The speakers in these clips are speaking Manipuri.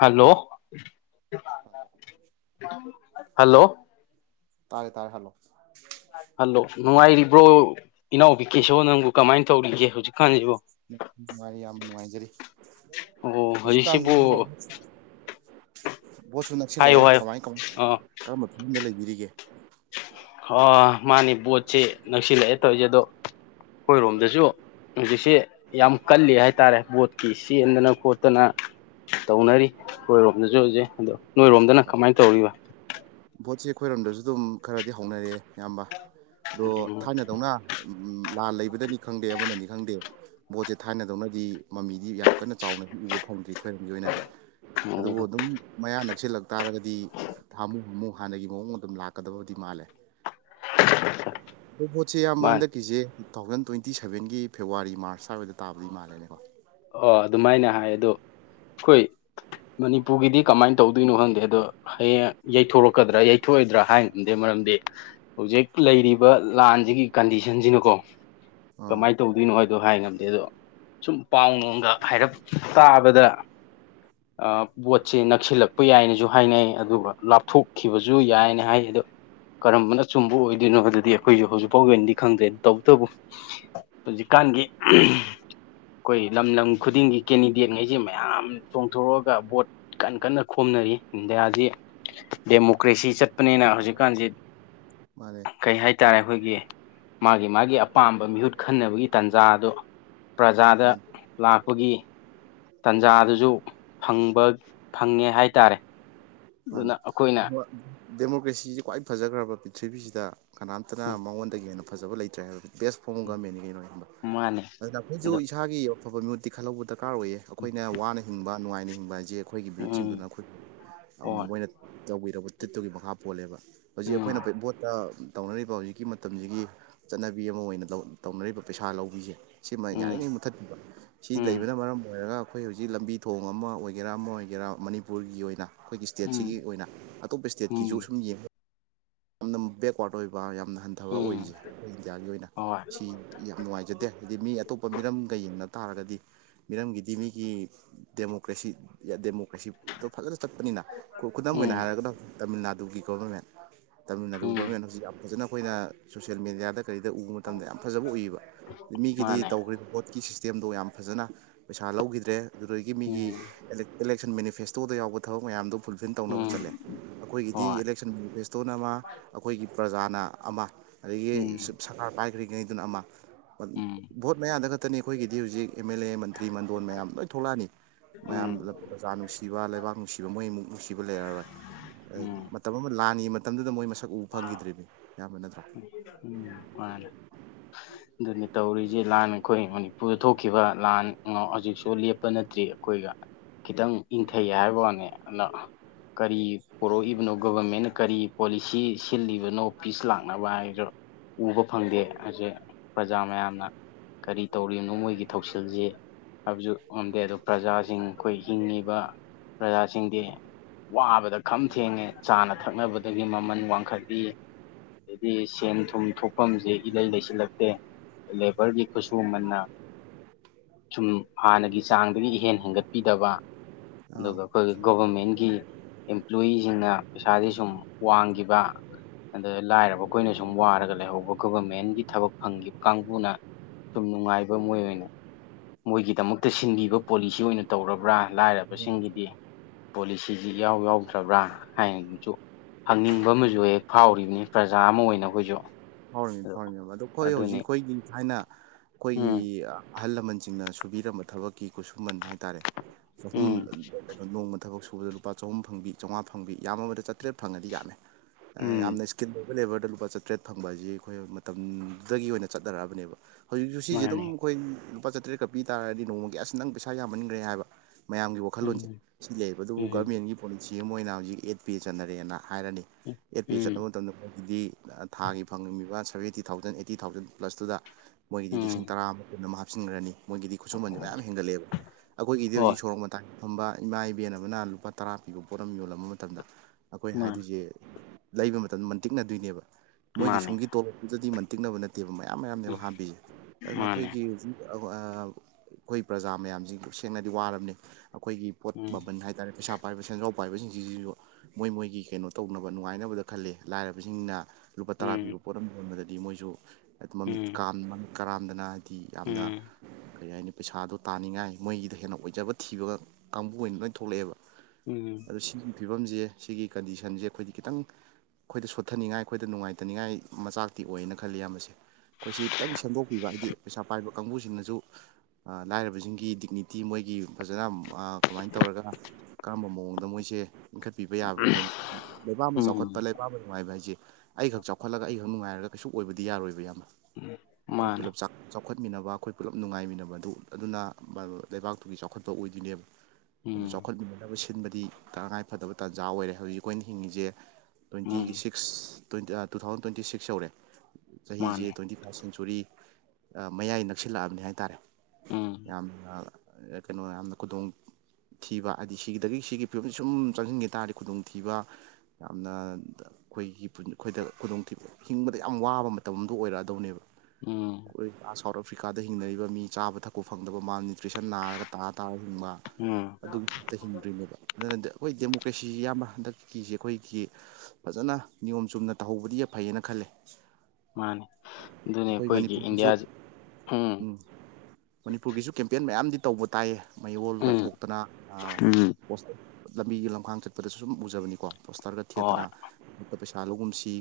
ꯍꯜꯂꯣ ꯍꯜꯂꯣ ꯍꯜꯂꯣ ꯇꯥꯔꯦ ꯇꯥꯔꯦ ꯍꯜꯂꯣ꯫ ꯍꯜꯂꯣ ꯅꯨꯡꯉꯥꯏꯔꯤꯕ꯭ꯔꯣ ꯏꯅꯥꯎꯕꯤꯀꯦꯁꯣ ꯅꯪꯕꯨ ꯀꯃꯥꯏꯅ ꯇꯧꯔꯤꯒꯦ ꯍꯧꯖꯤꯛꯀꯥꯟꯁꯤꯕꯣ ꯅꯨꯡꯉꯥꯏꯔꯤ ꯌꯥꯝ ꯅꯨꯡꯉꯥꯏꯖꯔꯤ ꯑꯣ ꯍꯧꯖꯤꯛꯀꯥꯟꯁꯤ__ ꯍꯧꯖꯤꯛꯁꯤꯕꯨ ꯕꯣꯠꯁꯨ ꯍꯥꯏꯌꯨ ꯅꯛꯁꯤꯜꯂꯛꯑꯦ ꯍꯥꯏꯌꯨ ꯀꯃꯥꯏ ꯀꯃꯥꯏ ꯑꯥ ꯀꯔꯝꯕ ꯐꯤꯕꯝꯗ ꯂꯩꯕꯤꯔꯤꯒꯦ꯫ ꯑꯥ ꯃꯥꯒꯤ ꯚꯣꯠꯁꯦ ꯅꯛꯁꯤꯜꯂꯛꯑꯦ ꯇꯧꯔꯤꯁꯦ ꯑꯗꯣ ꯑꯩꯈꯣꯏꯔꯣꯝꯗꯁꯨ__ ꯍꯧꯖꯤꯛꯁꯦ ꯌꯥꯝ ꯀꯜꯂꯤ ꯍꯥꯏꯇꯥꯔꯦ ꯚꯣꯠꯀꯤ ꯆꯦꯟꯗꯅ ꯈꯣꯠꯇꯅ ꯇꯧꯅꯔꯤ ꯅꯣꯏꯔꯣꯝꯗꯁꯨ ꯍꯧꯖꯤꯛ ꯑꯗꯣ ꯅꯣꯏꯔꯣꯝꯗꯅ ꯀꯃꯥꯏꯅ ꯇꯧꯔꯤꯕ꯫ ꯚꯣꯠꯁꯦ ꯑꯩꯈꯣꯏꯔꯣꯝꯗꯁꯨ ꯑꯗꯨꯝ ꯈꯔꯗꯤ ꯍꯧꯅꯔꯦ ꯑꯌꯥꯝꯕ ꯑꯗꯣ ꯊꯥꯏꯅꯗꯧꯅ__ ꯎꯝ ꯎꯝ ꯂꯥꯟ ꯂꯩꯕꯗꯅꯤ ꯈꯪꯗꯦ ꯑꯃꯅꯅꯤ ꯈꯪꯗꯦ ꯕꯣꯠꯁꯦ ꯊꯥꯏꯅꯗꯧꯅꯗꯤ ꯃꯃꯤꯗꯤ ꯌꯥꯝ ꯀꯟꯅ ꯆꯥꯎꯅꯗꯤ ꯎꯕ ꯐꯪꯗ꯭ꯔꯤ꯫ ꯈꯣꯏꯔꯝꯒꯤ ꯑꯣꯏꯅꯗꯤ ꯑꯗꯨꯕꯨ ꯑꯣ ꯑꯗꯨꯝ ꯃꯌꯥ ꯅꯛꯁꯤꯜꯂꯛ ꯇꯥꯔꯒꯗꯤ ꯍꯥꯃꯨ ꯍꯥꯃꯨ ꯍꯥꯟꯅꯒꯤ ꯃꯑꯣꯡ ꯑꯗꯨꯝ ꯂꯥꯛꯀꯗꯕꯗꯤ ꯃꯥꯜꯂꯦ ꯑꯗꯣ ꯚꯣꯠꯁꯦ ꯏꯌꯥꯝꯕ ꯃꯥꯅꯤ ꯍꯟꯗꯛꯀꯤꯁꯦ ꯇꯨ ꯊꯥꯎꯖꯟ ꯇ꯭ꯋꯦꯟꯇꯤ ꯁꯦꯕꯦꯟꯒꯤ ꯐꯦꯕ꯭ꯋꯥꯔꯤ ꯃꯥꯔꯁ ꯁ꯭ꯋꯥꯏꯗ ꯇꯥꯗꯨꯕ ꯃꯥꯜꯂꯦꯅꯦꯀꯣ ꯑꯣ ꯑꯗꯨꯃꯥꯏꯅ ꯍꯥꯏ ꯑꯗꯣ ꯑꯩꯈꯣꯏ ꯃꯅꯤꯄꯨꯔꯒꯤꯗꯤ ꯀꯃꯥꯏꯅ ꯇꯧꯗꯣꯏꯅꯣ ꯈꯪꯗꯦ ꯑꯗꯣ ꯍꯌꯦꯡ ꯌꯩꯊꯣꯔꯛꯀꯗ꯭ꯔꯥ ꯌꯩꯊꯣꯛꯑꯣꯏꯗ꯭ꯔꯥ ꯍꯥꯏ ꯉꯝꯗꯦ ꯃꯔꯝꯗꯤ__ ꯍꯧꯖꯤꯛ ꯂꯩꯔꯤꯕ ꯂꯥꯟꯁꯤꯒꯤ ꯀꯟꯗꯤꯁꯟꯁꯤꯅꯀꯣ ꯑꯥ ꯀꯃꯥꯏ ꯇꯧꯗꯣꯏꯅꯣ ꯍꯥꯏꯗꯣ ꯍꯥꯏ ꯉꯝꯗꯦ ꯑꯗꯣ ꯁꯨꯝ ꯄꯥꯎ ꯅꯨꯡꯒ ꯍꯥꯏꯔꯞ ꯇꯥꯕꯗ ꯚꯣꯠꯁꯦ ꯅꯛꯁꯤꯜꯂꯛꯄ ꯌꯥꯏꯅꯁꯨ ꯍꯥꯏꯅꯩ ꯑꯗꯨꯒ ꯂꯥꯞꯊꯣꯛꯈꯤꯕꯁꯨ ꯌꯥꯏꯅ ꯍꯥꯏꯁꯤꯗ ꯀꯔꯝꯕꯅ ꯑꯆꯨꯝꯕ ꯑꯣꯏꯗꯣꯏꯅꯣ ꯑꯗꯨꯗꯤ ꯑꯩꯈꯣꯏꯁꯨ ꯍꯧꯖꯤꯛ ꯐꯥꯎꯒꯤ ꯑꯣꯏꯅꯗꯤ ꯈꯪꯗ꯭ꯔꯦ ꯇꯧꯕꯇꯕꯨ __ ꯍꯧꯖꯤꯛꯀꯥꯟꯒꯤ ꯑꯩꯈꯣꯏ ꯂꯝ ꯂꯝ ꯈꯨꯗꯤꯡꯒꯤ ꯀꯦꯟꯗꯤꯗꯦꯠ ꯉꯩꯁꯤ ꯃꯌꯥꯝ ꯆꯣꯡꯊꯣꯛꯑꯒ ꯚꯣꯠ ꯀꯟꯅ ꯀꯟꯅ ꯈꯣꯝꯅꯔꯤ ꯏꯟꯗꯤꯌꯥꯁꯤ ꯗꯦꯃꯣꯀ꯭ꯔꯦꯁꯤ ꯆꯠꯄꯥꯅꯤꯅ ꯍꯧꯖꯤꯛꯀꯥꯟꯁꯦ ꯃꯥꯅꯦ ꯀꯩ ꯍꯥꯏꯇꯥꯔꯦ ꯑꯩꯈꯣꯏꯒꯤ ꯃꯥꯒꯤ ꯃꯥꯒꯤ ꯑꯄꯥꯝꯕ ꯃꯤꯍꯨꯠ ꯈꯟꯅꯕꯒꯤ ꯇꯥꯟꯖꯥꯗꯣ ꯃꯥꯅꯦ ꯄ꯭ꯔꯖꯥꯗ ꯂꯥꯛꯄꯒꯤ ꯇꯥꯟꯖꯥꯗꯨꯁꯨ ꯐꯪꯕ ꯐꯪꯉꯦ ꯍꯥꯏꯇꯥꯔꯦ ꯑꯗꯨꯅ ꯑꯩꯈꯣꯏꯅ ꯗꯦꯃꯣꯀ꯭ꯔꯦꯁꯤꯁꯤ ꯈ꯭ꯋꯥꯏ ꯐꯖꯈ꯭ꯔꯕ ꯄ꯭ꯔꯤꯊꯤꯕꯤꯁꯤꯗ ꯎꯝ ꯀꯅꯥꯝꯇꯅ ꯃꯉꯣꯟꯗꯒꯤ ꯍꯦꯟꯅ ꯐꯖꯕ ꯂꯩꯇ꯭ꯔꯦ ꯍꯥꯏꯕꯅꯤ ꯕꯦꯁ ꯐꯣꯝ ꯑꯣꯐ ꯒꯔꯃꯦꯟꯅꯤ ꯀꯩꯅꯣꯅꯦ ꯏꯌꯥꯝꯕ ꯃꯥꯅꯦ ꯑꯗꯣ ꯉꯝꯃꯤꯉꯩꯁꯨ ꯏꯁꯥꯒꯤ ꯑꯐꯕ ꯃꯤꯍꯨꯠꯇꯤ ꯈꯜꯍꯧꯕ ꯗꯔꯀꯥꯔ ꯑꯣꯏꯌꯦ ꯑꯩꯈꯣꯏꯅ ꯋꯥꯅ ꯍꯤꯡꯕ ꯅꯨꯡꯉꯥꯏꯅ ꯍꯤꯡꯕ ꯍꯥꯏꯁꯦ ꯑꯩꯈꯣꯏꯒꯤ ꯃꯤꯍꯨꯠꯁꯤꯡꯗꯨꯅ ꯎꯝ ꯑꯩꯈꯣꯏ ꯍꯣꯏ ꯃꯣꯏꯅ ꯇꯧꯕꯤꯔꯕ ꯇ꯭ꯔꯤꯠꯇꯨꯒꯤ ꯃꯈꯥ ꯄꯣꯜꯂꯦꯕ ꯍꯧꯖꯤꯛ ꯎꯝ ꯑꯩꯈꯣꯏꯅ ꯕꯣꯠꯇ ꯇꯧꯅꯔꯤꯕ ꯍꯧꯖꯤꯛꯀꯤ ꯃꯇꯝꯁꯤꯒꯤ ꯆꯠꯅꯕꯤ ꯑꯃ ꯑꯣꯏꯅ ꯇꯧꯅꯔꯤꯕ ꯄꯩꯁꯥ ꯂꯧꯕꯤꯁꯦ ꯁꯤꯃ ꯎꯝ ꯌꯥꯔꯤꯉꯩ ꯃꯨꯊꯠꯄꯤꯈꯤꯕ ꯁꯤ ꯎꯝ ꯂꯩꯕꯅ ꯃꯔꯝ ꯑꯣꯏꯔꯒ ꯑꯩꯈꯣꯏ ꯍꯧꯖꯤꯛ ꯂꯝꯕꯤ ꯊꯣꯡ ꯑꯃ ꯑꯣꯏꯒꯦꯔꯥ ꯑꯃ ꯑꯣꯏꯒꯦꯔꯥ ꯃꯅꯤꯄꯨꯔꯒꯤ ꯑꯣꯏꯅ ꯑꯩꯈꯣꯏꯒꯤ ꯁ꯭ꯇꯦꯠꯁꯤꯒꯤ ꯎꯝ ꯑꯣꯏꯅ ꯁ꯭ꯇꯦꯠꯀꯤꯁꯨ ꯎꯝ ꯁꯨꯝꯌꯦꯡ ꯌꯥꯝꯅ ꯕꯦꯛꯋꯥꯔꯗ ꯑꯣꯏꯕ ꯌꯥꯝꯅ ꯍꯟꯊꯕ ꯎꯝ ꯑꯣꯏꯔꯤꯁꯦ ꯑꯩꯈ ꯏꯟꯗꯤꯌꯥꯒꯤ ꯑꯣꯏꯅ ꯍꯣꯏ ꯁꯤ ꯌꯥꯝ ꯅꯨꯡꯉꯥꯏꯖꯗꯦ ꯍꯥꯏꯗꯤ ꯃꯤ ꯑꯇꯣꯞꯄ ꯃꯤꯔꯝꯒ ꯌꯦꯟꯅ ꯇꯥꯔꯒꯗꯤ ꯃꯤꯔꯝꯒꯤꯗꯤ ꯃꯤꯒꯤ ꯗꯦꯃꯣꯀ꯭ꯔꯦꯁꯤ ꯗꯦꯃꯣꯀ꯭ꯔꯦꯁꯤ ꯐꯖꯅ ꯆꯠꯄꯅꯤꯅ ꯈꯨꯗꯝ ꯑꯣꯏꯅ ꯎꯝ ꯍꯥꯏꯔꯒꯅ ꯇꯥꯃꯤꯜ ꯅꯥꯗꯨꯒꯤ ꯒꯣꯕꯔꯃꯦꯟ ꯇꯥꯃꯤꯜ ꯅꯥꯗꯨ ꯎꯝ ꯒꯣꯔꯃꯦꯟ ꯍꯧꯖꯤꯛ ꯌꯥꯝ ꯐꯖꯅ ꯑꯩꯈꯣꯏꯅ ꯁꯣꯁꯦꯜ ꯃꯦꯗꯤꯌꯥꯗ ꯀꯔꯤꯗ ꯎꯕ ꯃꯇꯝꯗ ꯌꯥꯝ ꯐꯖꯕ ꯎꯏꯕ ꯃꯤꯒꯤꯗꯤ ꯃꯥꯅꯦ ꯇꯧꯈ꯭ꯔꯤꯕ ꯕꯣꯠꯀꯤ ꯁꯤꯁ ꯁꯤꯁꯇꯦꯝꯗꯣ ꯌꯥꯝ ꯐꯥꯖꯅ ꯄꯩꯁꯥ ꯂꯧꯈꯤꯗ꯭ꯔꯦ ꯑꯗꯨꯗꯒꯤ ꯃꯤꯒꯤ ꯎꯝ ꯑꯦꯛꯖꯦ ꯏꯂꯦꯛꯁꯟ ꯃꯦꯅꯤꯐꯦꯁꯇꯣꯗ ꯌꯥꯎꯕ ꯊꯕꯛ ꯃꯌꯥꯝꯗꯣ ꯐꯨꯜꯐꯤꯟ ꯇꯧꯅꯕ ꯆꯠꯂꯦ ꯎꯝ ꯑꯩꯈꯣꯏꯒꯤꯗꯤ ꯍꯣꯏ ꯏꯂꯦꯛꯁꯟ ꯃꯦꯅꯤꯐꯦꯁꯇꯣ ꯇꯣꯅ ꯑꯃ ꯑꯩꯈꯣꯏꯒꯤ ꯄ꯭ꯔꯖꯥꯅ ꯑꯃ ꯑꯗꯒꯤ ꯎꯝ ꯁꯔꯀꯥꯔ ꯄꯥꯏꯈ꯭ꯔꯤꯉꯩꯗꯨꯅ ꯑꯃ ꯎꯝ ꯚꯣꯠ ꯃꯌꯥꯗ ꯈꯛꯇꯅꯤ ꯑꯩꯈꯣꯏꯒꯤꯗꯤ ꯍꯧꯖꯤꯛ ꯑꯦꯝ ꯑꯦꯜ ꯑꯦ ꯃꯟꯇ꯭ꯔꯤ ꯃꯟꯗꯣꯜ ꯃꯌꯥꯝ ꯂꯣꯏ ꯊꯣꯛꯂꯛꯑꯅꯤ ꯃꯌꯥꯝ ꯎꯝ ꯄ꯭ꯔꯖꯥ ꯅꯨꯡꯁꯤꯕ ꯂꯩꯕꯥꯛ ꯅꯨꯡꯁꯤꯕ ꯃꯣꯏꯃꯨꯛ ꯅꯨꯡꯁꯤꯕ ꯂꯩꯔꯔꯣꯏ ꯎꯝ ꯎꯝ ꯃꯥꯇꯝ ꯑꯃ ꯂꯥꯟꯒꯤ ꯃꯇꯝꯗꯨꯗ ꯃꯣꯏ ꯃꯁꯛ ꯎꯕ ꯐꯪꯈꯤꯗ꯭ꯔꯤꯕꯅꯤ ꯏꯌꯥꯝꯕ ꯅꯠꯇ꯭ꯔꯥ ꯎꯝ ꯃꯅꯦ ꯑꯗꯨꯅꯤ ꯇꯧꯔꯤꯁꯦ ꯂꯥꯟꯅ ꯑꯩꯈꯣꯏ ꯃꯅꯤꯄꯨꯔꯗ ꯊꯣꯛꯈꯤꯕ ꯂꯥꯟ ꯍꯧꯖꯤꯛꯁꯨ ꯂꯦꯞꯄ ꯅꯠꯇ꯭ꯔꯤ ꯑꯩꯈꯣꯏꯒ ꯈꯤꯇꯪ ꯏꯪꯊꯩꯌꯦ ꯍꯥꯏꯕ ꯋꯥꯅꯤ ꯑꯗꯨ ꯀꯔꯤ ꯄꯨꯔꯛꯏꯕꯅꯣ ꯒꯕꯔꯃꯦꯟꯅ ꯀꯔꯤ ꯄꯣꯂꯤꯁꯤ ꯁꯤꯜꯂꯤꯕꯅꯣ ꯄꯤꯁ ꯂꯥꯛꯅꯕ ꯍꯥꯏꯁꯨ ꯎꯕ ꯐꯪꯗꯦ ꯍꯧꯖꯤꯛ ꯄ꯭ꯔꯖꯥ ꯃꯌꯥꯝꯅ ꯀꯔꯤ ꯇꯧꯔꯤꯅꯣ ꯃꯣꯏꯒꯤ ꯊꯧꯁꯤꯜꯁꯦ ꯍꯥꯏꯕꯁꯨ ꯉꯝꯗꯦ ꯑꯗꯨꯗ ꯄ꯭ꯔꯖꯥꯁꯤꯡ ꯑꯩꯈꯣꯏ ꯍꯤꯡꯉꯤꯕ ꯄ꯭ꯔꯖꯥꯁꯤꯡꯗꯤ ꯋꯥꯕꯗ ꯈꯝ ꯊꯦꯡꯉꯦ ꯆꯥꯅ ꯊꯛꯅꯕꯗꯒꯤ ꯃꯃꯜ ꯋꯥꯡꯈꯠꯂꯤ ꯑꯗꯩꯗꯤ ꯁꯦꯟ ꯊꯨꯝ ꯊꯣꯛꯐꯝꯁꯦ ꯏꯂꯩ ꯂꯩꯁꯤꯜꯂꯛꯇꯦ ꯂꯦꯕꯔꯒꯤ ꯈꯨꯠꯁꯨꯃꯟꯅ ꯁꯨꯝ ꯍꯥꯟꯅꯒꯤ ꯆꯥꯡꯗꯒꯤ ꯏꯍꯦꯟ ꯍꯦꯟꯒꯠꯄꯤꯗꯕ ꯑꯥ ꯑꯗꯨꯒ ꯑꯩꯈꯣꯏꯒꯤ ꯒꯣꯕꯔꯃꯦꯟꯒꯤ ꯑꯦꯝꯄ꯭ꯂꯣꯌꯤꯁꯤꯡꯅ ꯄꯩꯁꯥꯗꯤ ꯁꯨꯝ ꯋꯥꯡꯈꯤꯕ ꯑꯗ ꯂꯥꯏꯔꯕ ꯑꯩꯈꯣꯏꯅ ꯁꯨꯝ ꯋꯥꯔꯒ ꯂꯩꯍꯧꯕ ꯒꯕꯔꯃꯦꯟꯒꯤ ꯊꯕꯛ ꯐꯪꯈꯤꯕ ꯀꯥꯡꯕꯨꯅ ꯁꯨꯝ ꯅꯨꯡꯉꯥꯏꯕ ꯃꯣꯏ ꯑꯣꯏꯅ ꯃꯣꯏꯒꯤꯗꯃꯛꯇ ꯁꯤꯟꯕꯤꯕ ꯄꯣꯂꯤꯁꯤ ꯑꯣꯏꯅ ꯇꯧꯔꯕ꯭ꯔꯥ ꯂꯥꯏꯔꯕꯁꯤꯡꯒꯤꯗꯤ ꯄꯣꯂꯤꯁꯤꯁꯤ ꯏꯌꯥꯎ ꯌꯥꯎꯗ꯭ꯔꯕ꯭ꯔꯥ ꯍꯥꯏꯅꯁꯨ ꯍꯪꯅꯤꯡꯕ ꯑꯃꯁꯨ ꯍꯦ ꯐꯥꯎꯔꯤꯕꯅꯤ ꯄ꯭ꯔꯖꯥ ꯑꯃ ꯑꯣꯏꯅ ꯑꯩꯈꯣꯏꯁꯨ ꯐꯥꯎꯔꯝꯃꯤ ꯑꯗꯣ ꯐꯥꯎꯔꯝꯃꯤ ꯑꯗꯣ ꯑꯩꯈꯣꯏ ꯑꯗꯨꯅꯤ ꯍꯧꯖꯤꯛ ꯑꯩꯈꯣꯏꯒꯤ ꯊꯥꯏꯅ ꯑꯩꯈꯣꯏꯒꯤ ꯎꯝ ꯑꯍꯜ ꯂꯃꯟꯁꯤꯡꯅ ꯁꯨꯕꯤꯔꯝꯕ ꯊꯕꯛꯀꯤ ꯈꯨꯠꯁꯨꯃꯟ ꯍꯥꯏꯇꯥꯔꯦ ꯆꯍꯨꯝ ꯎꯝ ꯅꯣꯡꯃ ꯊꯕꯛ ꯁꯨꯕꯥꯗ ꯂꯨꯄꯥ ꯆꯥꯍꯨꯝ ꯐꯪꯕꯤ ꯆꯝꯉꯥ ꯐꯪꯕꯤ ꯌꯥꯝꯃꯕꯗ ꯆꯥꯇ꯭ꯔꯦꯠ ꯐꯪꯉꯗꯤ ꯌꯥꯝꯃꯦ ꯎꯝ ꯌꯥꯝꯅ ꯏꯁꯀꯤꯟ ꯑꯣꯏꯕ ꯂꯦꯕꯔꯗ ꯂꯨꯄꯥ ꯆꯥꯇ꯭ꯔꯦꯠ ꯊꯝ ꯕ ꯍꯥꯏꯁꯤ ꯑꯩꯈꯣꯏ ꯃꯇꯝꯗꯨꯗꯒꯤ ꯑꯣꯏꯅ ꯆꯠꯅꯔꯛꯑꯕꯅꯦꯕ ꯍꯧꯖꯤꯛꯁꯨ ꯁꯤꯁꯦ ꯑꯗꯨꯝ ꯃꯥꯅꯦ ꯑꯩꯈꯣꯏ ꯂꯨꯄꯥ ꯆ ꯇ꯭ꯔꯦꯠꯀꯥꯛ ꯄꯤ ꯇꯔꯗꯤ ꯅꯣꯡꯃ ꯒꯌ꯭ꯥꯁ ꯑꯁ ꯅꯪ ꯄꯩꯁꯥ ꯌꯥꯝꯃꯟꯈ꯭ꯔꯦ ꯍꯥꯏꯕ__ ꯃꯌꯥꯝꯒꯤ ꯋꯥꯈꯜꯂꯣꯟꯁꯦ ꯎꯝ ꯁꯤ ꯂꯩꯌꯦꯕ ꯑꯗꯨꯕꯨ ꯎꯝ ꯒꯃꯦꯟꯒꯤ ꯄꯣꯂꯤꯁꯤ ꯑꯃ ꯑꯣꯏꯅ ꯍꯧꯖꯤꯛ ꯑꯦꯠ ꯄꯤ ꯆꯟꯅꯔꯦꯅ ꯍꯥꯏꯔꯅꯤ꯫ ꯎꯝ ꯑꯦꯠ ꯄꯦ ꯎꯝ ꯆꯠꯅꯕ ꯃꯇꯝꯗ ꯃꯣꯏꯒꯤꯗꯤ ꯊꯥꯒꯤ ꯐꯪꯉꯃꯤꯕ ꯁꯕꯦꯟꯇꯤ ꯊꯥꯎꯖꯟ ꯑꯩꯠꯇꯤ ꯊꯥꯎꯖꯟ ꯄ꯭ꯂꯁꯇꯨꯗ__ ꯃꯣꯏꯒꯤꯗꯤ ꯎꯝ ꯂꯤꯁꯤꯡ ꯇꯔꯥ ꯑꯃ ꯀꯨꯟ ꯑꯃ ꯍꯥꯞꯆꯤꯟꯈ꯭ꯔꯅꯤ ꯃꯣꯏꯒꯤꯗꯤ ꯈꯨꯠꯁꯨꯃꯟꯁꯦ ꯃꯌꯥꯝ ꯍꯦꯟꯒꯠꯂꯦꯕ ꯑꯩꯈꯣꯏꯒꯤꯗꯤ ꯍꯣꯏ ꯍꯧꯖꯤꯛ ꯁꯣꯔꯛ ꯃꯇꯝ ꯗꯨꯀꯥꯥꯟ ꯐꯝꯕ ꯏꯃꯥ ꯏꯕꯦꯟ ꯑꯃꯅ ꯂꯨꯄꯥ ꯇꯔꯥ ꯄꯤꯕ ꯄꯣꯠ ꯑꯃ ꯌꯣꯜꯂꯝꯕ ꯃꯇꯝꯗ__ ꯑꯩꯈꯣꯏꯅ ꯃꯥꯅꯦ ꯍꯥꯏꯗꯣꯏꯁꯦ ꯂꯩꯕ ꯃꯇꯝꯗ ꯃꯟꯇꯤꯛꯅꯗꯣꯏꯅꯦꯕ꯫ ꯃꯣꯏꯒꯤ ꯃꯥꯅꯦ ꯁꯨꯝꯒꯤ ꯇꯣꯂꯣꯞꯇꯨꯗꯗꯤ ꯃꯟꯇꯤꯛꯅꯕ ꯅꯠꯇꯦꯕ ꯃꯌꯥꯝ ꯃꯌꯥꯝꯅꯦꯕ ꯎꯝ ꯍꯥꯝꯕꯤꯁꯦ ꯑꯗꯨꯅ ꯃꯥꯅꯦ ꯑꯩꯈꯣꯏꯒꯤ ꯍꯧꯖꯤꯛ ꯑꯩꯈꯣꯏ ꯄ꯭ꯔꯖꯥ ꯃꯌꯥꯝꯁꯤꯡ ꯁꯦꯡꯅꯗꯤ ꯋꯥꯔꯕꯅꯤ ꯑꯩꯈꯣꯏꯒꯤ ꯄꯣꯠ ꯎꯝ ꯕꯟ ꯍꯥꯏꯇꯥꯔꯦ ꯄꯩꯁꯥ ꯄꯩꯁꯥ ꯄꯥꯏꯕ ꯁꯦꯟꯖꯥꯎ ꯄꯥꯏꯕꯁꯤꯡꯁꯤꯁꯨ ꯃꯣꯏ ꯃꯣꯏꯒꯤ ꯀꯩꯅꯣ ꯇꯧꯅꯕ ꯅꯨꯡꯉꯥꯏꯅꯕꯗ ꯈꯜꯂꯦ ꯂꯥꯏꯔꯕꯁꯤꯡꯅ ꯂꯨꯄꯥ ꯇꯔꯥ ꯎꯝ ꯄꯤꯕ ꯄꯣꯠ ꯑꯃ ꯌꯕꯗꯗꯤ ꯃꯣꯏꯁꯨ ꯎꯝ ꯃꯃꯤꯠꯃꯤꯠ ꯀꯔꯥꯝꯗꯅ ꯗꯤ ꯌꯥꯝꯅ ꯎꯝ ꯀꯔꯤ ꯍꯥꯏꯅꯤ ꯄꯩꯁꯥꯗꯣ ꯇꯥꯅꯤꯡꯉꯥꯏ ꯃꯣꯏꯒꯤꯗ ꯍꯦꯟꯅ ꯑꯣꯏꯖꯕ ꯊꯤꯕꯒ__ ꯀꯥꯡꯕꯨ ꯑꯣꯏꯅ ꯂꯣꯏ ꯊꯣꯛꯂꯛꯑꯦꯕ꯫ ꯎꯝ꯫ ꯑꯗꯣ ꯁꯤꯒꯤ ꯐꯤꯕꯝꯁꯦ ꯁꯤꯒꯤ ꯀꯟꯗꯤꯁꯟꯁꯦ ꯑꯩꯈꯣꯏꯗꯤ ꯈꯤꯇꯪ ꯑꯩꯈꯣꯏꯗ ꯁꯣꯠꯊꯅꯤꯡꯉꯥꯏ ꯑꯩꯈꯣꯏꯗ ꯅꯨꯡꯉꯥꯏꯇꯅꯤꯉꯥꯏ ꯃꯆꯥꯛꯇꯤ ꯑꯣꯏꯌꯦꯅ ꯈꯜꯂꯤ ꯏꯌꯝꯕꯁꯦ꯫ ꯑꯩꯈꯣꯏꯁꯤ ꯇꯪ ꯁꯦꯝꯗꯣꯛꯄꯤꯕ ꯍꯥꯏꯗꯤ ꯄꯩꯁꯥ ꯄꯥꯏꯕ ꯀꯥꯡꯕꯨꯁꯤꯡꯅꯁꯨ ꯂꯥꯏꯔꯕꯁꯤꯡꯒꯤ ꯗꯤꯛꯅꯤꯇꯤ ꯃꯣꯏꯒꯤ ꯐꯖꯅ ꯀꯃꯥꯏꯅ ꯇꯧꯔꯒ__ ꯀꯔꯝꯕ ꯃꯑꯣꯡꯗ ꯃꯣꯏꯁꯦ ꯏꯟꯈꯠꯄꯤꯕ ꯌꯥꯕꯒꯦ ꯂꯩꯕꯥꯛ ꯑꯃ ꯆꯥꯎꯈꯠꯄ ꯎꯝ ꯂꯩꯕꯥꯛ ꯑꯃ ꯅꯨꯡꯉꯥꯏꯕ ꯍꯥꯏꯁꯦ ꯑꯩꯈꯛ ꯆꯥꯎꯈꯠꯂꯒ ꯑꯩꯈꯛ ꯅꯨꯡꯉꯥꯏꯔꯒ ꯀꯩꯁꯨ ꯑꯣꯏꯕꯗꯤ ꯌꯥꯔꯣꯏꯕ ꯏꯌꯥꯝꯕ ꯎꯝ ꯑꯩꯈꯣꯏ ꯃꯥꯅꯦ ꯄꯨꯜꯂꯞ ꯆꯥꯛ ꯆꯥꯎꯈꯠꯃꯤꯟꯅꯕ ꯑꯩꯈꯣꯏ ꯄꯨꯜꯂꯞ ꯅꯨꯡꯉꯥꯏꯃꯤꯟꯅꯕ ꯑꯗꯨ ꯑꯗꯨꯅ ꯂꯩꯕꯥꯛꯇꯨꯒꯤ ꯆꯥꯎꯈꯠꯄ ꯑꯣꯏꯗꯣꯏꯅꯦꯕ ꯑꯗꯨ ꯎꯝ ꯆꯥꯎꯈꯠꯃꯤꯟꯅꯅꯕ ꯁꯤꯟꯕꯗꯤ ꯇꯉꯥꯏꯐꯗꯕ ꯇꯥꯟꯖꯥ ꯑꯣꯏꯔꯦ ꯍꯧꯖꯤꯛ ꯑꯩꯈꯣꯏꯅ ꯍꯤꯡꯉꯤꯁꯦ ꯇ꯭ꯋꯦꯟꯇꯤꯒꯤ um six twenty two thousand twenty six ꯌꯧꯔꯦ ꯆꯍꯤꯁꯦ ꯃꯥꯅꯦ ꯇ꯭ꯋꯦꯟꯇꯤ ꯂꯥꯏꯐ ꯁꯦꯟꯆꯨꯔꯤ ꯃꯌꯥꯏ ꯅꯛꯁꯤꯜꯂꯛꯑꯕꯅꯤ ꯍꯥꯏꯇꯥꯔꯦ ꯎꯝ ꯌꯥꯝꯅ__ ꯀꯩꯅꯣ ꯌꯥꯝꯅ ꯈꯨꯗꯣꯡ ꯊꯤꯕ ꯍꯥꯏꯗꯤ ꯁꯤꯒꯤꯗꯒꯤ ꯁꯤꯒꯤ ꯐꯤꯕꯝꯁꯤ ꯁꯨꯝ ꯆꯪꯁꯤꯟꯈꯤ ꯇꯥꯔꯗꯤ ꯈꯨꯗꯣꯡꯊꯤꯕ꯫ ꯌꯥꯝꯅ ꯑꯩꯈꯣꯏꯒꯤ꯫ ꯑꯩꯈꯣꯏꯗ ꯈꯨꯗꯣꯡꯊꯤꯕ ꯍꯤꯡꯕꯗ ꯌꯥꯝ ꯋꯥꯕ ꯃꯇꯝꯗꯨ ꯑꯣꯏꯔꯛꯑꯗꯧꯅꯦꯕ꯫ ꯎꯝ ꯁꯥꯎꯠ ꯑꯐ꯭ꯔꯤꯀꯥꯗ ꯍꯤꯡꯅꯔꯤꯕ ꯃꯤ ꯆꯥꯕ ꯊꯛꯄ ꯐꯪꯗꯕ ꯃꯥꯜꯅ꯭ꯌꯨꯇ꯭ꯔꯤꯁꯟ ꯅꯥꯔꯒ ꯇꯥꯔ ꯇꯥꯔ ꯍꯤꯡꯕ꯫ ꯎꯝ ꯑꯗꯨꯝ ꯆꯩꯁꯤꯟꯗ꯭ꯔꯤꯅꯦꯕ꯫ ꯑꯗꯨꯅ ꯑꯩꯈꯣꯏ ꯗꯦꯃꯣꯀ꯭ꯔꯦꯁꯤꯁꯤ ꯏꯌꯥꯝꯕ ꯍꯟꯗꯛꯀꯤꯁꯤ ꯑꯩꯈꯣꯏꯒꯤ ꯐꯖꯅ__ ꯅꯤꯌꯣꯝ ꯆꯨꯝꯅ ꯇꯥꯍꯧꯕꯗꯤ ꯐꯩꯌꯦꯅ ꯈꯜꯂꯦ꯫ ꯃꯥꯅꯦ ꯑꯗꯨꯅꯤ ꯑꯩꯈꯣꯏ ꯑꯩꯈꯣꯏꯒꯤ ꯃꯅꯤꯄꯨꯔꯒꯤꯁꯨ ꯏꯟꯗꯤꯌꯥꯁ ꯎꯝ ꯃꯅꯤꯄꯨꯔꯒꯤꯁꯨ ꯀꯦꯝꯄꯦꯟ ꯃꯌꯥꯝꯗꯤ ꯇꯧꯕ ꯇꯥꯏꯌꯦ ꯃꯌꯣꯜꯒ ꯎꯝ ꯊꯣꯛꯇꯅ __ ꯎꯝ ꯄꯣꯁꯇꯔ ꯂꯝꯕꯤꯒꯤ ꯂꯝꯈꯥꯡ ꯆꯠꯄꯗꯁꯨ ꯁꯨꯝ ꯎꯖꯕꯅꯤꯀꯣ ꯄꯣꯁꯇꯔꯒ ꯊꯦꯠꯇꯅ꯫ ꯍꯣꯏ ꯄꯩꯁꯥ ꯂꯧꯒꯨꯝ ꯁꯤ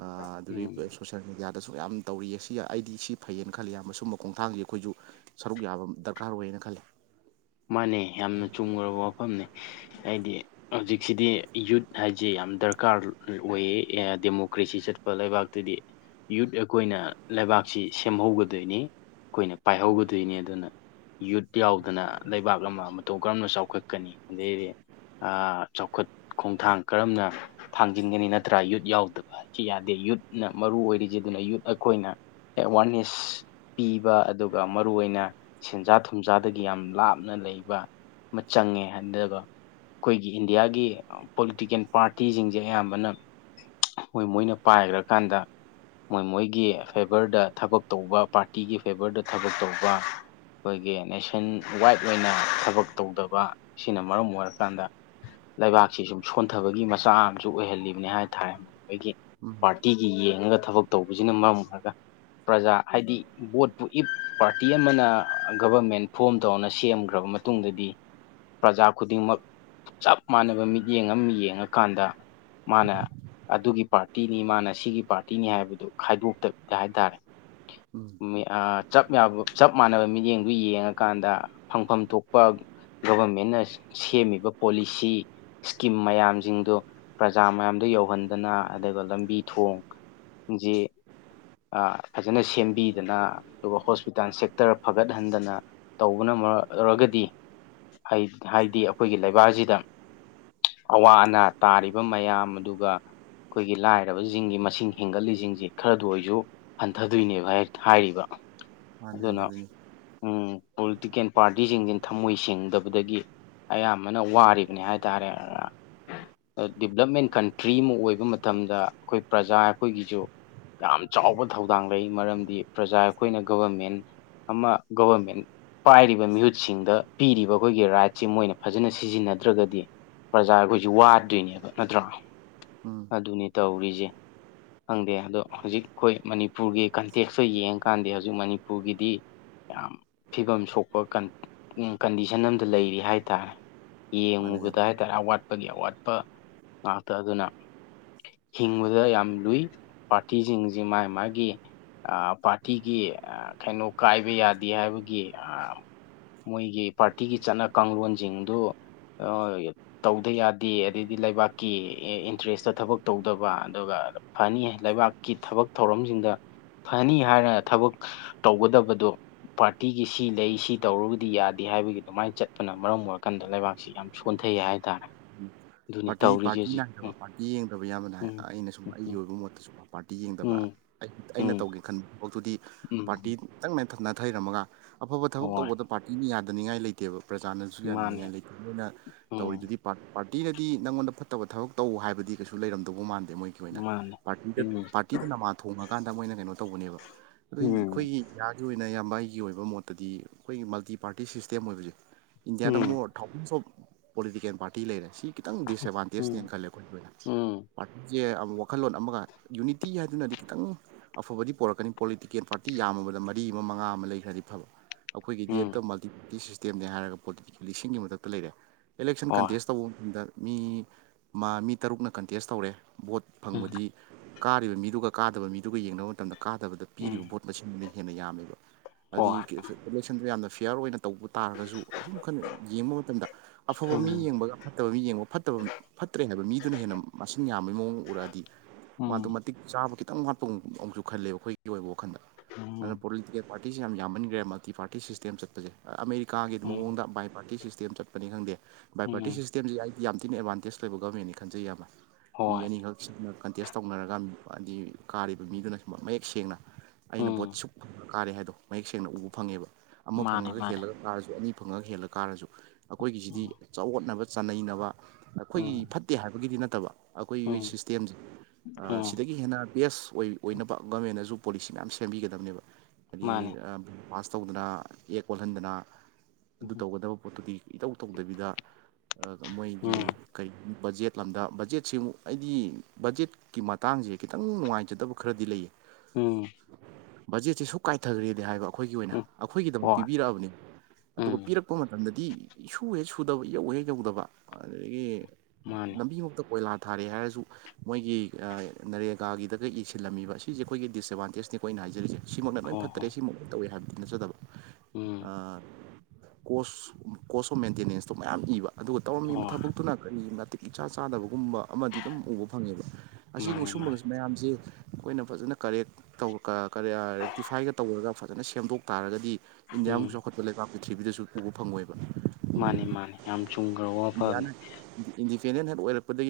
ꯑꯗꯨꯗꯒꯤ ꯄꯩ꯫ ꯎꯝ ꯁꯣꯁꯦꯜ ꯃꯦꯗꯤꯌꯥꯗꯁꯨ ꯌꯥꯝꯅ ꯇꯧꯔꯤꯌꯦ ꯁꯤ ꯑꯩꯗꯤ ꯁꯤ ꯐꯩꯌꯦꯅ ꯈꯜꯂꯤ ꯏꯌꯥꯝꯕ ꯁꯨꯝꯕ ꯈꯣꯡꯊꯥꯡꯁꯤ ꯑꯩꯈꯣꯏꯁꯨ꯫ ꯁꯔꯨꯛ ꯌꯥꯕ ꯗꯔꯀꯥꯔ ꯑꯣꯏꯌꯦꯅ ꯈꯜꯂꯦ ꯃꯥꯅꯦ ꯌꯥꯝꯅ ꯆꯨꯝꯈꯔꯕ ꯋꯥꯐꯝꯅꯦ ꯑꯩꯗꯤ꯫ ꯍꯧꯖꯤꯛꯁꯤꯗꯤ ꯌꯨꯠ ꯍꯥꯏꯁꯦ ꯌꯥꯝ ꯗꯔꯀꯥꯔ ꯑꯣꯏꯌꯦ ꯗꯦꯃꯣꯀ꯭ꯔꯦꯁꯤ ꯆꯠꯄ ꯂꯩꯕꯥꯛꯇꯗꯤ꯫ ꯌꯨꯠ ꯑꯩꯈꯣꯏꯅ ꯂꯩꯕꯥꯛꯁꯤ ꯁꯦꯝꯍꯧꯒꯗꯣꯏꯅꯤ꯫ ꯑꯩꯈꯣꯏꯅ ꯃꯥꯅꯤ ꯄꯥꯏꯍꯧꯒꯗꯣꯏꯅꯤ ꯑꯗꯨꯅ ꯌꯨꯠ ꯌꯥꯎꯗꯅ꯫ ꯂꯩꯕꯥꯛ ꯑꯃ ꯃꯇꯧ ꯀꯔꯝꯅ ꯆꯥꯎꯈꯠꯀꯅꯤ ꯑꯗꯩꯗꯤ꯫ ꯑ ꯆꯥꯎꯈꯠ ꯈꯣꯡꯊꯥꯡ ꯀꯔꯝꯅ꯫ ꯊꯥꯡꯖꯤꯟꯒꯅꯤ ꯅꯠꯇ꯭ꯔꯥ ꯌꯨꯠ ꯌꯥꯎꯗꯕ ꯍꯥꯏꯁꯤ ꯌꯥꯗꯦ ꯌꯨꯠꯅ ꯃꯔꯨ ꯑꯣꯏꯔꯤꯁꯤ ꯑꯗꯨꯅ ꯌꯨꯠ ꯑꯩꯈꯣꯏꯅ꯫ ꯑꯦꯋꯥꯔꯅꯦꯁ ꯄꯤꯕ ꯑꯗꯨꯒ ꯃꯔꯨꯑꯣꯏꯅ ꯁꯦꯟꯖꯥ ꯊꯨꯝꯖꯥꯗꯒꯤ ꯌꯥꯝ ꯂꯥꯞ꯫ ꯅ ꯂꯩꯕ ꯃ ꯆꯪꯉꯦ ꯑꯗꯨꯒ ꯈꯣꯏꯒꯤ ꯏꯟꯗꯤꯌꯥꯒꯤ ꯑ ꯄꯣꯂꯤꯇꯤꯀꯦꯜ ꯄꯥꯔꯇꯤꯁꯤꯡꯖꯦ ꯑꯌꯥꯝꯕꯅ [unintelligible] ꯃꯣꯏ ꯃꯣꯏꯅ ꯄꯥꯏꯒ꯭ꯔꯀꯥꯟꯗ ꯃꯣꯏ ꯃꯣꯏꯒꯤ ꯐꯦꯚꯔꯗ ꯊꯕꯛ ꯇꯧꯕ ꯄꯥꯔꯇꯤꯒꯤ ꯐꯦꯚꯔꯗ ꯊꯕꯛ ꯇꯧꯕ ꯑꯈꯣꯏꯒꯤ ꯅꯦꯁꯟ ꯋꯥꯏꯠ ꯑꯣꯏꯅ ꯊꯕꯛ ꯇꯧꯗꯕ ꯁꯤꯅ ꯃꯔꯝ ꯑꯣꯏꯔꯀꯥꯟꯗ ꯂꯩꯕꯥꯛꯁꯤ ꯁꯨꯝ ꯁꯣꯟꯊꯕꯒꯤ ꯃꯆꯛ ꯑꯝꯁꯨ ꯑꯣꯏꯍꯜꯂꯤꯕꯅꯤ ꯍꯥꯏ ꯇꯥꯔꯦ ꯈꯣꯏꯒꯤ ꯎꯝ ꯄꯥꯔꯇꯤꯒꯤ ꯌꯦꯡꯉꯒ ꯊꯕꯛ ꯇꯧꯕꯁꯤꯅ ꯃꯔꯝ ꯑꯣꯏꯔꯒ ꯄ꯭ꯔꯖꯥ ꯍꯥꯏꯗꯤ ꯕꯣꯠꯄꯨ ꯏꯐ ꯄꯥꯔꯇꯤ ꯑꯃꯅ ꯒꯕꯔꯃꯦꯟ ꯐꯣꯝ ꯇꯧꯅ ꯁꯦꯝꯈ꯭ꯔꯕ ꯃꯇꯨꯡꯗꯗꯤ ꯄ꯭ꯔꯖꯥ ꯈꯨꯗꯤꯡꯃꯛ ꯆꯞ ꯃꯥꯟꯅꯕ ꯃꯤꯠꯌꯦꯡ ꯑꯃ ꯌꯦꯡꯉꯀꯥꯟꯗ ꯃꯥꯅ ꯑꯗꯨꯒꯤ ꯄꯥꯔꯇꯤꯅꯤ ꯃꯥꯅ ꯁꯤꯒꯤ ꯄꯥꯔꯇꯤꯅꯤ ꯍꯥꯏꯕꯗꯨ ꯈꯥꯏꯗꯣꯛꯇꯕꯤꯗ ꯍꯥꯏꯇꯥꯔꯦ ꯎꯝ ꯃꯤ ꯑꯥ ꯆꯞ ꯌꯥꯝꯕ ꯆꯞ ꯃꯥꯟꯅꯕ ꯃꯤꯠꯌꯦꯡꯗꯨ ꯌꯦꯡꯉꯀꯥꯟꯗ ꯐꯪꯐꯝ ꯊꯣꯛꯄ ꯒꯣꯕꯔꯃꯦꯟꯅ ꯁꯤ -ꯁꯦꯝꯃꯤꯕ ꯄꯣꯂꯤꯁꯤ ꯁ꯭ꯀꯤꯝ ꯃꯌꯥꯝꯖꯤꯡꯗꯨ ꯄ꯭ꯔꯖꯥ ꯃꯌꯥꯝꯗ ꯌꯧꯍꯟꯗꯅ ꯑꯗꯨꯒ ꯂꯝꯕꯤ ꯊꯣꯡ ꯖꯤ ꯑ ꯐꯖꯟꯅ ꯁꯦꯝꯕꯤꯗꯅ ꯑꯗꯨꯒ ꯍꯣꯁꯄꯤꯇꯥꯜ ꯁꯦꯛꯇꯔ ꯐꯒꯠꯍꯟꯗꯅ ꯇꯧꯕꯅ ꯃꯔ ꯑꯣꯏꯔꯒꯗꯤ ꯍꯥꯏ ꯍꯥꯏꯗꯤ ꯑꯩꯈꯣꯏꯒꯤ ꯂꯩꯕꯥꯛꯖꯤꯗ ꯑꯋꯥ -ꯑꯅꯥ ꯇꯥꯔꯤꯕ ꯃꯌꯥꯝ ꯑꯗꯨꯒ ꯑꯈꯣꯏꯒꯤ ꯂꯥꯏꯔꯕꯖꯤꯡꯒꯤ ꯃꯁꯤꯡ ꯍꯦꯟꯒꯠꯂꯤꯖꯤꯡꯖꯤ ꯈꯔꯗ ꯑꯣꯏꯖꯨ ꯍꯟꯊꯗꯣꯏꯅꯦꯕ ꯍꯦꯠ ꯍꯥꯏꯔꯤꯕ ꯃꯥꯅꯤ ꯑꯗꯨꯅ ꯍꯟꯊꯗꯣꯏꯅꯤ ꯎꯝ ꯄꯣꯂꯤꯇꯤꯀꯦꯜ ꯄꯥꯔꯇꯤꯁꯤꯡꯖꯤꯅ ꯊꯃꯣꯏ ꯁꯦꯡꯗꯕꯗꯒꯤ ꯑꯌꯥꯝꯕꯅ ꯋꯥꯔꯤꯕꯅꯤ ꯍꯥꯏꯇꯥꯔꯦ ꯑꯥ ꯑ ꯗꯤꯕ꯭ꯂꯞꯃꯦꯟ ꯀꯟꯇ꯭ꯔꯤ ꯏꯃ ꯑꯣꯏꯕ ꯃꯇꯝꯗ ꯑꯈꯣꯏ ꯄ꯭ꯔꯖꯥ ꯑꯩꯈꯣꯏꯒꯤꯖꯨ ꯌꯥꯝ ꯆꯥꯎꯕ ꯊꯧꯗꯥꯡ ꯂꯩ ꯃꯔꯝꯗꯤ ꯄ꯭ꯔꯖꯥ ꯑꯩꯈꯣꯏꯅ ꯒꯕꯔꯃꯦꯟ ꯑꯃ ꯒꯣꯕꯔꯃꯦꯟ ꯄꯥꯏꯔꯤꯕ ꯗ ꯃꯤꯍꯨꯠꯁꯤꯡꯗ ꯄꯤꯔꯤꯕ ꯑꯈꯣꯏꯒꯤ ꯔꯥꯏꯠꯁꯤ ꯃꯣꯏꯅ ꯐꯖꯟꯅ ꯁꯤꯖꯤꯟꯅꯗ꯭ꯔꯒꯗꯤ ꯄ꯭ꯔꯖꯥ ꯑꯈꯣꯏꯁꯦ ꯋꯥꯗꯣꯏꯅꯦꯕ ꯅꯠꯇ꯭ꯔꯣ ꯎꯝ ꯑꯗꯨꯅꯤ ꯇꯧꯔꯤꯖꯦ ꯈꯪꯗꯦ ꯑꯗꯣ ꯍꯧꯖꯤꯛ ꯑꯩꯈꯣꯏ ꯃꯅꯤꯄꯨꯔꯒꯤ ꯀꯟꯇꯦꯛꯁꯇ ꯌꯦꯡꯉꯀꯥꯟꯗꯤ ꯍꯧꯖꯤꯛ ꯃꯅꯤꯄꯨꯔꯒꯤꯗꯤ꯫ ꯌꯥꯝ ꯐꯤꯕꯝ ꯁꯣꯛꯄ ꯀꯟ - ꯀꯟꯗꯤꯁꯟ ꯑꯝꯗ ꯂꯩꯔꯤ ꯍꯥꯏꯇꯥꯔꯦ ꯃꯥꯅꯤ ꯌꯥꯝ ꯌꯦꯡꯉꯨꯕꯗ ꯍꯥꯏ ꯍꯦꯔ ꯑꯋꯥꯠꯄꯒꯤ ꯑꯋꯥꯠꯄ ꯉꯥꯛꯇ ꯑꯗꯨꯅ ꯍꯤꯡꯕꯗ ꯌꯥꯝ ꯂꯨꯏ ꯄꯥꯔꯇꯤꯁꯤꯡꯖꯤ ꯃꯥꯏ ꯃꯥꯒꯤ ꯑꯥ ꯄꯥꯔꯇꯤꯒꯤ ꯑ ꯀꯩꯅꯣ ꯀꯥꯏꯕ ꯌꯥꯗꯦ ꯍꯥꯏꯕꯒꯤ ꯑꯥ ꯃꯣꯏꯒꯤ ꯄꯥꯔꯇꯤꯒꯤ ꯆꯠꯅ ꯀꯥꯡꯂꯣꯟꯁꯤꯡꯗꯨ ꯑꯣꯏ ꯇꯧꯗ ꯌꯥꯗꯦ ꯑꯗꯩꯗꯤ ꯂꯩꯕꯥꯛꯀꯤ ꯏ -ꯏꯟꯇ꯭ꯔꯦꯁꯇ ꯊꯕꯛ ꯇꯧꯗꯕ ꯑꯗꯨꯒ ꯐꯅꯤ ꯍꯦ ꯂꯩꯕꯥꯛ ꯀꯤ ꯊꯕꯛ ꯊꯧꯔꯝꯁꯤꯡꯗ ꯐꯅꯤ ꯍꯥꯏꯔꯒ ꯊꯕꯛ ꯇꯧꯒꯗꯕꯗꯣ ꯄꯥꯔꯇꯤꯒꯤ ꯁꯤ ꯂꯩ ꯁꯤ ꯇꯧꯔꯨꯕꯗꯤ ꯌꯥꯗꯦ ꯍꯥꯏꯕꯒꯤ ꯑꯗꯨꯃꯥꯏꯅ ꯆꯠꯄꯅ ꯃꯔꯝ ꯑꯣꯏꯔꯀꯥꯟꯗ ꯂꯩꯕꯥꯛꯁꯤ ꯌꯥꯝ ꯁꯣꯟꯊꯩꯌꯦ ꯍꯥꯏꯇꯥꯔꯦ ꯑꯗꯨꯅꯤ ꯄꯥꯔꯇꯤ ꯇꯧꯔꯤꯁꯦ ꯄꯥꯔꯇꯤ ꯍꯧꯖꯤꯛ ꯅꯥꯏꯗꯕ ꯄꯥꯔꯇꯤ ꯌꯦꯡꯗꯕ ꯏꯌꯥꯝꯕꯅ ꯍꯥꯏ - ꯎꯝ ꯑꯩꯅ ꯁꯨꯝ ꯑꯩꯒꯤ ꯎꯝ ꯑꯣꯏꯕ ꯃꯣꯠꯇꯁꯨ ꯀꯣ ꯄꯥꯔꯇꯤ ꯌꯦꯡꯗꯕ ꯎꯝ ꯑꯩ -ꯑꯩꯅ ꯎꯝ ꯇꯧꯒꯦ ꯈꯟ - ꯕꯛꯇꯨꯗꯤ ꯎꯝ ꯄꯥꯔꯇꯤ ꯎꯝ ꯇꯪ ꯃꯦꯟꯊꯠ - ꯅꯥꯊꯩꯔꯝꯃꯒ ꯑꯐꯕ ꯊꯕꯛ ꯍꯣꯏ ꯇꯧꯕꯗ ꯄꯥꯔꯇꯤ ꯃꯤ ꯌꯥꯗꯅꯤꯡꯉꯥꯏ ꯂꯩꯇꯦꯕ ꯄ꯭ꯔꯖꯥꯅ ꯁꯨ ꯃꯥꯅꯦ ꯌꯥꯗꯅꯤꯡꯉꯥꯏ ꯂꯩꯇꯦ ꯑꯗꯨꯅ ꯎꯝ ꯇꯧꯔꯤꯗꯨꯗꯤ ꯄꯥꯔ -ꯄꯥꯔꯇꯤꯅꯗꯤ ꯅꯪꯉꯣꯟꯗ ꯐꯠꯇꯕ ꯊꯕꯛ ꯇꯧ ꯍꯥꯏꯕꯗꯤ ꯀꯩꯁꯨ ꯂꯩꯔꯝꯗꯧꯕ ꯃꯥꯟꯗꯦ ꯃꯣꯏꯅ ꯊꯣꯏꯅ ꯃꯥꯅꯦ ꯄꯥꯔꯇꯤꯗ ꯎꯝ ꯄꯥꯔꯇꯤꯗ ꯅꯃꯥ ꯊꯣꯡꯉꯀꯥꯟꯗ ꯃꯣꯏꯅ ꯀꯩꯅꯣ ꯇꯧꯕꯅꯦꯕ ꯑꯗꯨ ꯎꯝ ꯑꯩꯈꯣꯏꯒꯤ ꯗ꯭ꯌꯥꯒꯤ ꯑꯣꯏꯅ ꯏꯌꯥꯝꯕ ꯑꯩꯒꯤ ꯑꯣꯏꯕ ꯃꯣꯠꯇꯗꯤ ꯑꯈꯣꯏꯒꯤ ꯃꯜꯇꯤ ꯄꯥꯔꯇꯤ ꯁꯤꯁꯇꯦꯝ ꯑꯣꯏꯕꯖꯦ ꯏꯟꯗꯤꯌꯥꯗ ꯎꯝ ꯃꯣꯠ ꯊꯥꯎꯖꯟꯁ ꯑꯣꯐ ꯄꯣꯂꯤꯇꯤꯀꯦꯜ ꯄꯥꯔꯇꯤ ꯂꯩꯔꯦ ꯁꯤ ꯈꯤꯇꯪ ꯎꯝ ꯗꯤꯁꯑꯦꯗꯕꯥꯥꯟꯇꯦꯖꯅꯦꯅ ꯈꯜꯂꯦ ꯑꯩꯈꯣꯏ ꯎꯝ ꯑꯩꯈꯣꯏꯅ ꯄꯥꯔꯠ ꯌꯦ ꯑꯝ ꯋꯥꯈꯜꯂꯣꯟ ꯑꯃꯒ ꯌꯨꯅꯤꯇꯤ ꯍꯥꯏꯗꯨꯅꯗꯤ ꯈꯤꯇꯪ ꯑꯐꯕꯗꯤ ꯄꯣꯔꯛꯀꯅꯤ ꯄꯣꯂꯤꯇꯤꯀꯦꯜ ꯄꯥꯔꯇꯤ ꯌꯥꯝꯃꯕꯗ ꯃꯔꯤ ꯑꯃ ꯃꯉꯥ ꯑꯃ ꯂꯩꯈ꯭ꯔꯗꯤ ꯐꯕ ꯑꯈꯣꯏꯒꯤꯗꯤ ꯎꯝ ꯑꯝꯇ ꯃꯜꯇꯤꯞ -ꯇꯤ ꯁꯤꯁꯇꯦꯝꯅꯦ ꯍꯥꯏꯔꯒ ꯄꯣꯂꯤꯇꯤꯀꯦꯜ ꯂꯤꯁꯤꯡꯒꯤ ꯃꯊꯛꯇ ꯂꯩꯔꯦ ꯏꯂꯦꯛꯁꯟ ꯍꯣꯏ ꯀꯟꯇꯦꯁ ꯇꯧꯕ ꯃꯇꯝꯗ ꯃꯤ ꯃꯥ ꯃꯤ ꯇꯔꯨꯛꯅ ꯀꯟꯇꯦꯁ ꯇꯧꯔꯦ ꯕꯣꯠ ꯎꯝ ꯐꯪꯕꯗꯤ ꯀꯥꯔꯤꯕ ꯃꯤꯗꯨꯒ ꯀꯥꯗꯕ ꯃꯤꯗꯨꯒ ꯌꯦꯡꯅꯕ ꯃꯇꯝꯗ ꯀꯥꯗꯕꯗ ꯄꯤꯔꯤꯕ ꯎꯝ ꯚꯣꯠ ꯃꯁꯤꯡꯗꯨꯅ ꯍꯦꯟꯅ ꯌꯥꯝꯃꯦꯕ ꯍꯥꯏꯗꯤ ꯍꯣꯏ ꯏꯂꯦꯛꯁꯟꯗ ꯌꯥꯝꯅ ꯐꯤꯌꯥꯔ ꯑꯣꯏꯅ ꯇꯧꯕ ꯇꯥꯔꯒꯁꯨ ꯑꯁꯨꯝ ꯈꯔ ꯌꯦꯡꯕ ꯃꯇꯝꯗ ꯑꯐꯕ ꯃꯤ ꯎꯝ ꯌꯦꯡꯕꯒ ꯐꯠꯇꯕ ꯃꯤ ꯌꯦꯡꯕ ꯐꯠꯇꯕ ꯐꯠꯇ꯭ꯔꯦ ꯍꯥꯏꯕ ꯃꯤꯗꯨꯅ ꯍꯦꯟꯅ ꯃꯁꯤꯡ ꯌꯥꯝꯕꯒꯤ ꯃꯑꯣꯡ ꯎꯔꯛꯑꯗꯤ ꯃꯥꯗꯣ ꯎꯝ ꯃꯇꯤꯛ ꯆꯥꯕ ꯈꯤꯇꯪ ꯋꯥꯠꯄ ꯑꯨꯛꯁꯨ ꯈꯜꯂꯦꯕ ꯑꯩꯈꯣꯏꯒꯤ ꯑꯣꯏꯕ ꯋꯥꯈꯜꯗ ꯑꯗꯨꯅ ꯎꯝ ꯄꯣꯤꯦꯜ ꯄꯥꯔꯇꯤꯁꯦ ꯌꯥꯝ ꯌꯥꯝꯃꯟꯈ꯭ꯔꯦ ꯃꯜꯇꯤ ꯄꯥꯔꯇꯤ ꯁꯤꯁꯇꯦꯝ ꯆꯠꯄꯁꯦ ꯑꯃꯦꯔꯤꯀꯥꯒꯤ ꯎꯝ ꯃꯑꯣꯡꯗ ꯕꯥꯏ ꯄꯥꯔꯇꯤ ꯁꯤꯁꯇꯦꯝ ꯆꯠꯄ ꯅꯤ ꯈꯪꯗꯦ ꯕꯥꯏ ꯄꯔꯇꯤ ꯎꯝ ꯁꯤꯁꯇꯦꯝꯁꯤ ꯑꯩꯗꯤ ꯌꯥꯝ ꯊꯤꯅ ꯑꯦꯗꯚꯥꯟꯇꯦꯖ ꯂꯩꯕ ꯒꯣꯔꯃꯦꯟꯅꯤ ꯈꯟꯖꯩ ꯏꯌꯥꯝꯕ ꯃꯤ ꯍꯣꯏ ꯑꯅꯤꯈꯛ ꯁꯤꯅ ꯀꯟꯇꯦꯁ ꯇꯧꯅꯔꯒ ꯍꯥꯏꯗꯤ ꯀꯥꯔꯤꯕ ꯃꯤꯗꯨꯅ ꯁꯨꯝ ꯃꯌꯦꯛ ꯁꯦꯡꯅ ꯑꯩꯅ ꯕꯣꯠ ꯎꯝ ꯁꯨꯛ ꯀꯥꯔꯦ ꯍꯥꯏꯗꯣ ꯃꯌꯦꯛ ꯁꯦꯡꯅ ꯎꯕ ꯐꯪꯉꯦꯕ ꯑꯃ ꯃꯥꯅꯦ ꯐꯪꯉꯒ ꯃꯥꯅꯦ ꯍꯦꯜꯂꯒ ꯀꯥꯔꯁꯨ ꯑꯅꯤ ꯐꯪꯉꯒ ꯍꯦꯜꯂꯀꯥꯔꯁꯨ ꯑꯩꯈꯣꯏꯒꯤꯁꯤꯗꯤ ꯎꯝ ꯆꯥꯎꯈꯠꯅꯕ ꯆꯥꯅꯕ ꯑꯩꯈꯣꯏꯒꯤ ꯎꯝ ꯐꯠꯇꯦ ꯍꯥꯏꯕꯒꯤꯗꯤ ꯅꯠꯇꯕ ꯑꯩꯈꯣꯏꯒꯤ ꯎꯝ ꯁꯤꯁꯇꯦꯝꯁꯦ ꯎꯝ ꯁꯤꯗꯒꯤ ꯍꯦꯟꯅ ꯕꯦꯁ ꯑꯣꯏ ꯑꯣꯏꯅꯕ ꯒꯃꯦꯟꯅꯁꯨ ꯄꯣꯂꯤꯁꯤ ꯃꯌꯥꯝ ꯁꯦꯝꯕꯤꯒꯗꯕꯅꯦꯕ ꯍꯥꯏꯗꯤ ꯃꯥꯅꯦ ꯕꯤꯜ ꯄꯥꯁ ꯇꯧꯗꯨꯅ ꯑꯦꯛ ꯑꯣꯜꯍꯟꯗꯅ ꯑꯗꯨ ꯎꯝ ꯇꯧꯒꯗꯕ ꯄꯣꯠꯇꯨꯒꯤ ꯏꯇꯧ ꯇꯧꯗꯕꯤꯗ ꯃꯣꯏ ꯎꯝ ꯒꯤ ꯀꯩ ꯕꯖꯦꯠ ꯂꯝꯗ ꯕꯖꯦꯠꯁꯤꯃꯨꯛ ꯑꯩꯗꯤ ꯕꯖꯦꯠ ꯀꯤ ꯃꯇꯥꯡꯁꯦ ꯈꯤꯇꯪ ꯅꯨꯡꯉꯥꯏꯖꯗꯕ ꯈꯔꯗꯤ ꯂꯩꯌꯦ ꯎꯝ ꯕꯖꯦꯠꯁꯦ ꯁꯨ ꯀꯥꯏꯊꯈ꯭ꯔꯦꯗꯤ ꯍꯥꯏꯕ ꯑꯩꯈꯣꯏꯒꯤ ꯑꯣꯏꯅ ꯎꯝ ꯑꯩꯈꯣꯏꯒꯤꯗꯃꯛ ꯍꯣꯏ ꯄꯤꯕꯤꯔꯛꯑꯕꯅꯦꯕ ꯑꯗꯨꯒ ꯎꯝ ꯄꯤꯔꯛ ꯀꯛꯄ ꯃꯇꯝꯗꯗꯤ ꯁꯁꯨ ꯍꯦꯛ ꯁꯨꯗꯕ ꯌꯧ ꯍꯦꯛ ꯌꯧꯗꯕ ꯑꯗꯨꯗꯒꯤ ꯃꯥꯅꯦ ꯂꯝꯕꯤꯃꯛꯇ ꯀꯣꯏꯂꯥ ꯊꯥꯔꯦ ꯍꯥꯏꯔꯁꯨ ꯃꯣꯏꯒꯤ ꯅꯔꯦꯒꯥꯒꯤꯗꯒ ꯏꯁꯤꯜꯂꯝꯃꯤꯕ ꯁꯤꯁꯦ ꯑꯩꯈꯣꯏꯒꯤ ꯗꯤꯁꯑꯦꯠꯕꯥꯟꯇꯦꯖꯅꯤꯀꯣ ꯑꯩꯅ ꯍꯥꯏꯖꯔꯤꯁꯦ ꯁꯤꯃꯛꯅ ꯂꯣꯏ ꯍꯣꯏ ꯐꯠꯇꯔꯦ ꯍꯣꯏ ꯁꯤꯃꯛ ꯂꯣꯏ ꯇꯧꯋꯦ ꯍꯥꯏꯕꯗꯤ ꯅꯠꯆꯗꯕ ꯑ ꯎꯝ ꯀꯣꯁ ꯀꯣꯁ ꯑꯣꯐ ꯃꯦꯟꯇꯦꯅꯦꯟꯁꯇꯣ ꯃꯌꯥꯝ ꯏꯕ ꯑꯗꯨꯒ ꯇꯧꯔꯝꯃꯤꯕ ꯍꯣꯏ ꯊꯕꯛ ꯑꯗꯨꯨꯅ ꯀꯔꯤ ꯃꯇꯤꯛ ꯏꯆꯥ ꯆꯥꯗꯕꯒꯨꯝꯕ ꯑꯃꯗꯤ ꯑꯗꯨꯝ ꯎꯕ ꯐꯪꯉꯦꯕ ꯃꯥꯅꯦ ꯑꯁꯤꯁꯨꯝꯕ ꯃꯥꯅꯦ ꯃꯌꯥꯝꯁꯦ ꯑꯩꯈꯣꯏꯅ ꯐꯖꯅ ꯀꯔꯦꯛ ꯇꯧ ꯔꯦꯛꯇꯤꯐꯥꯏꯒ ꯇꯧꯔꯒ ꯐꯖꯅ ꯁꯦꯝꯗꯣꯛ ꯇꯥꯔꯒꯗꯤ ꯎꯝ ꯏꯟꯗꯤꯌꯥꯃꯨꯛ ꯆꯥꯎꯈꯠꯄ ꯂꯩꯕꯥꯛ ꯄ꯭ꯔꯤꯊꯤꯕꯤꯗꯁꯨ ꯄꯨꯕ ꯐꯪꯉꯣꯏꯕ ꯃꯥꯅꯤ ꯃꯥꯅꯤ ꯌꯥꯝ ꯆꯨꯝꯈ꯭ꯔꯕ ꯋꯥꯐꯕꯅꯦ ꯏꯟꯗꯤꯌꯥꯅ ꯏꯟꯗꯤꯄꯦꯟꯗꯦꯟ ꯍ ꯑꯣꯏꯔꯛꯄꯗꯒꯤ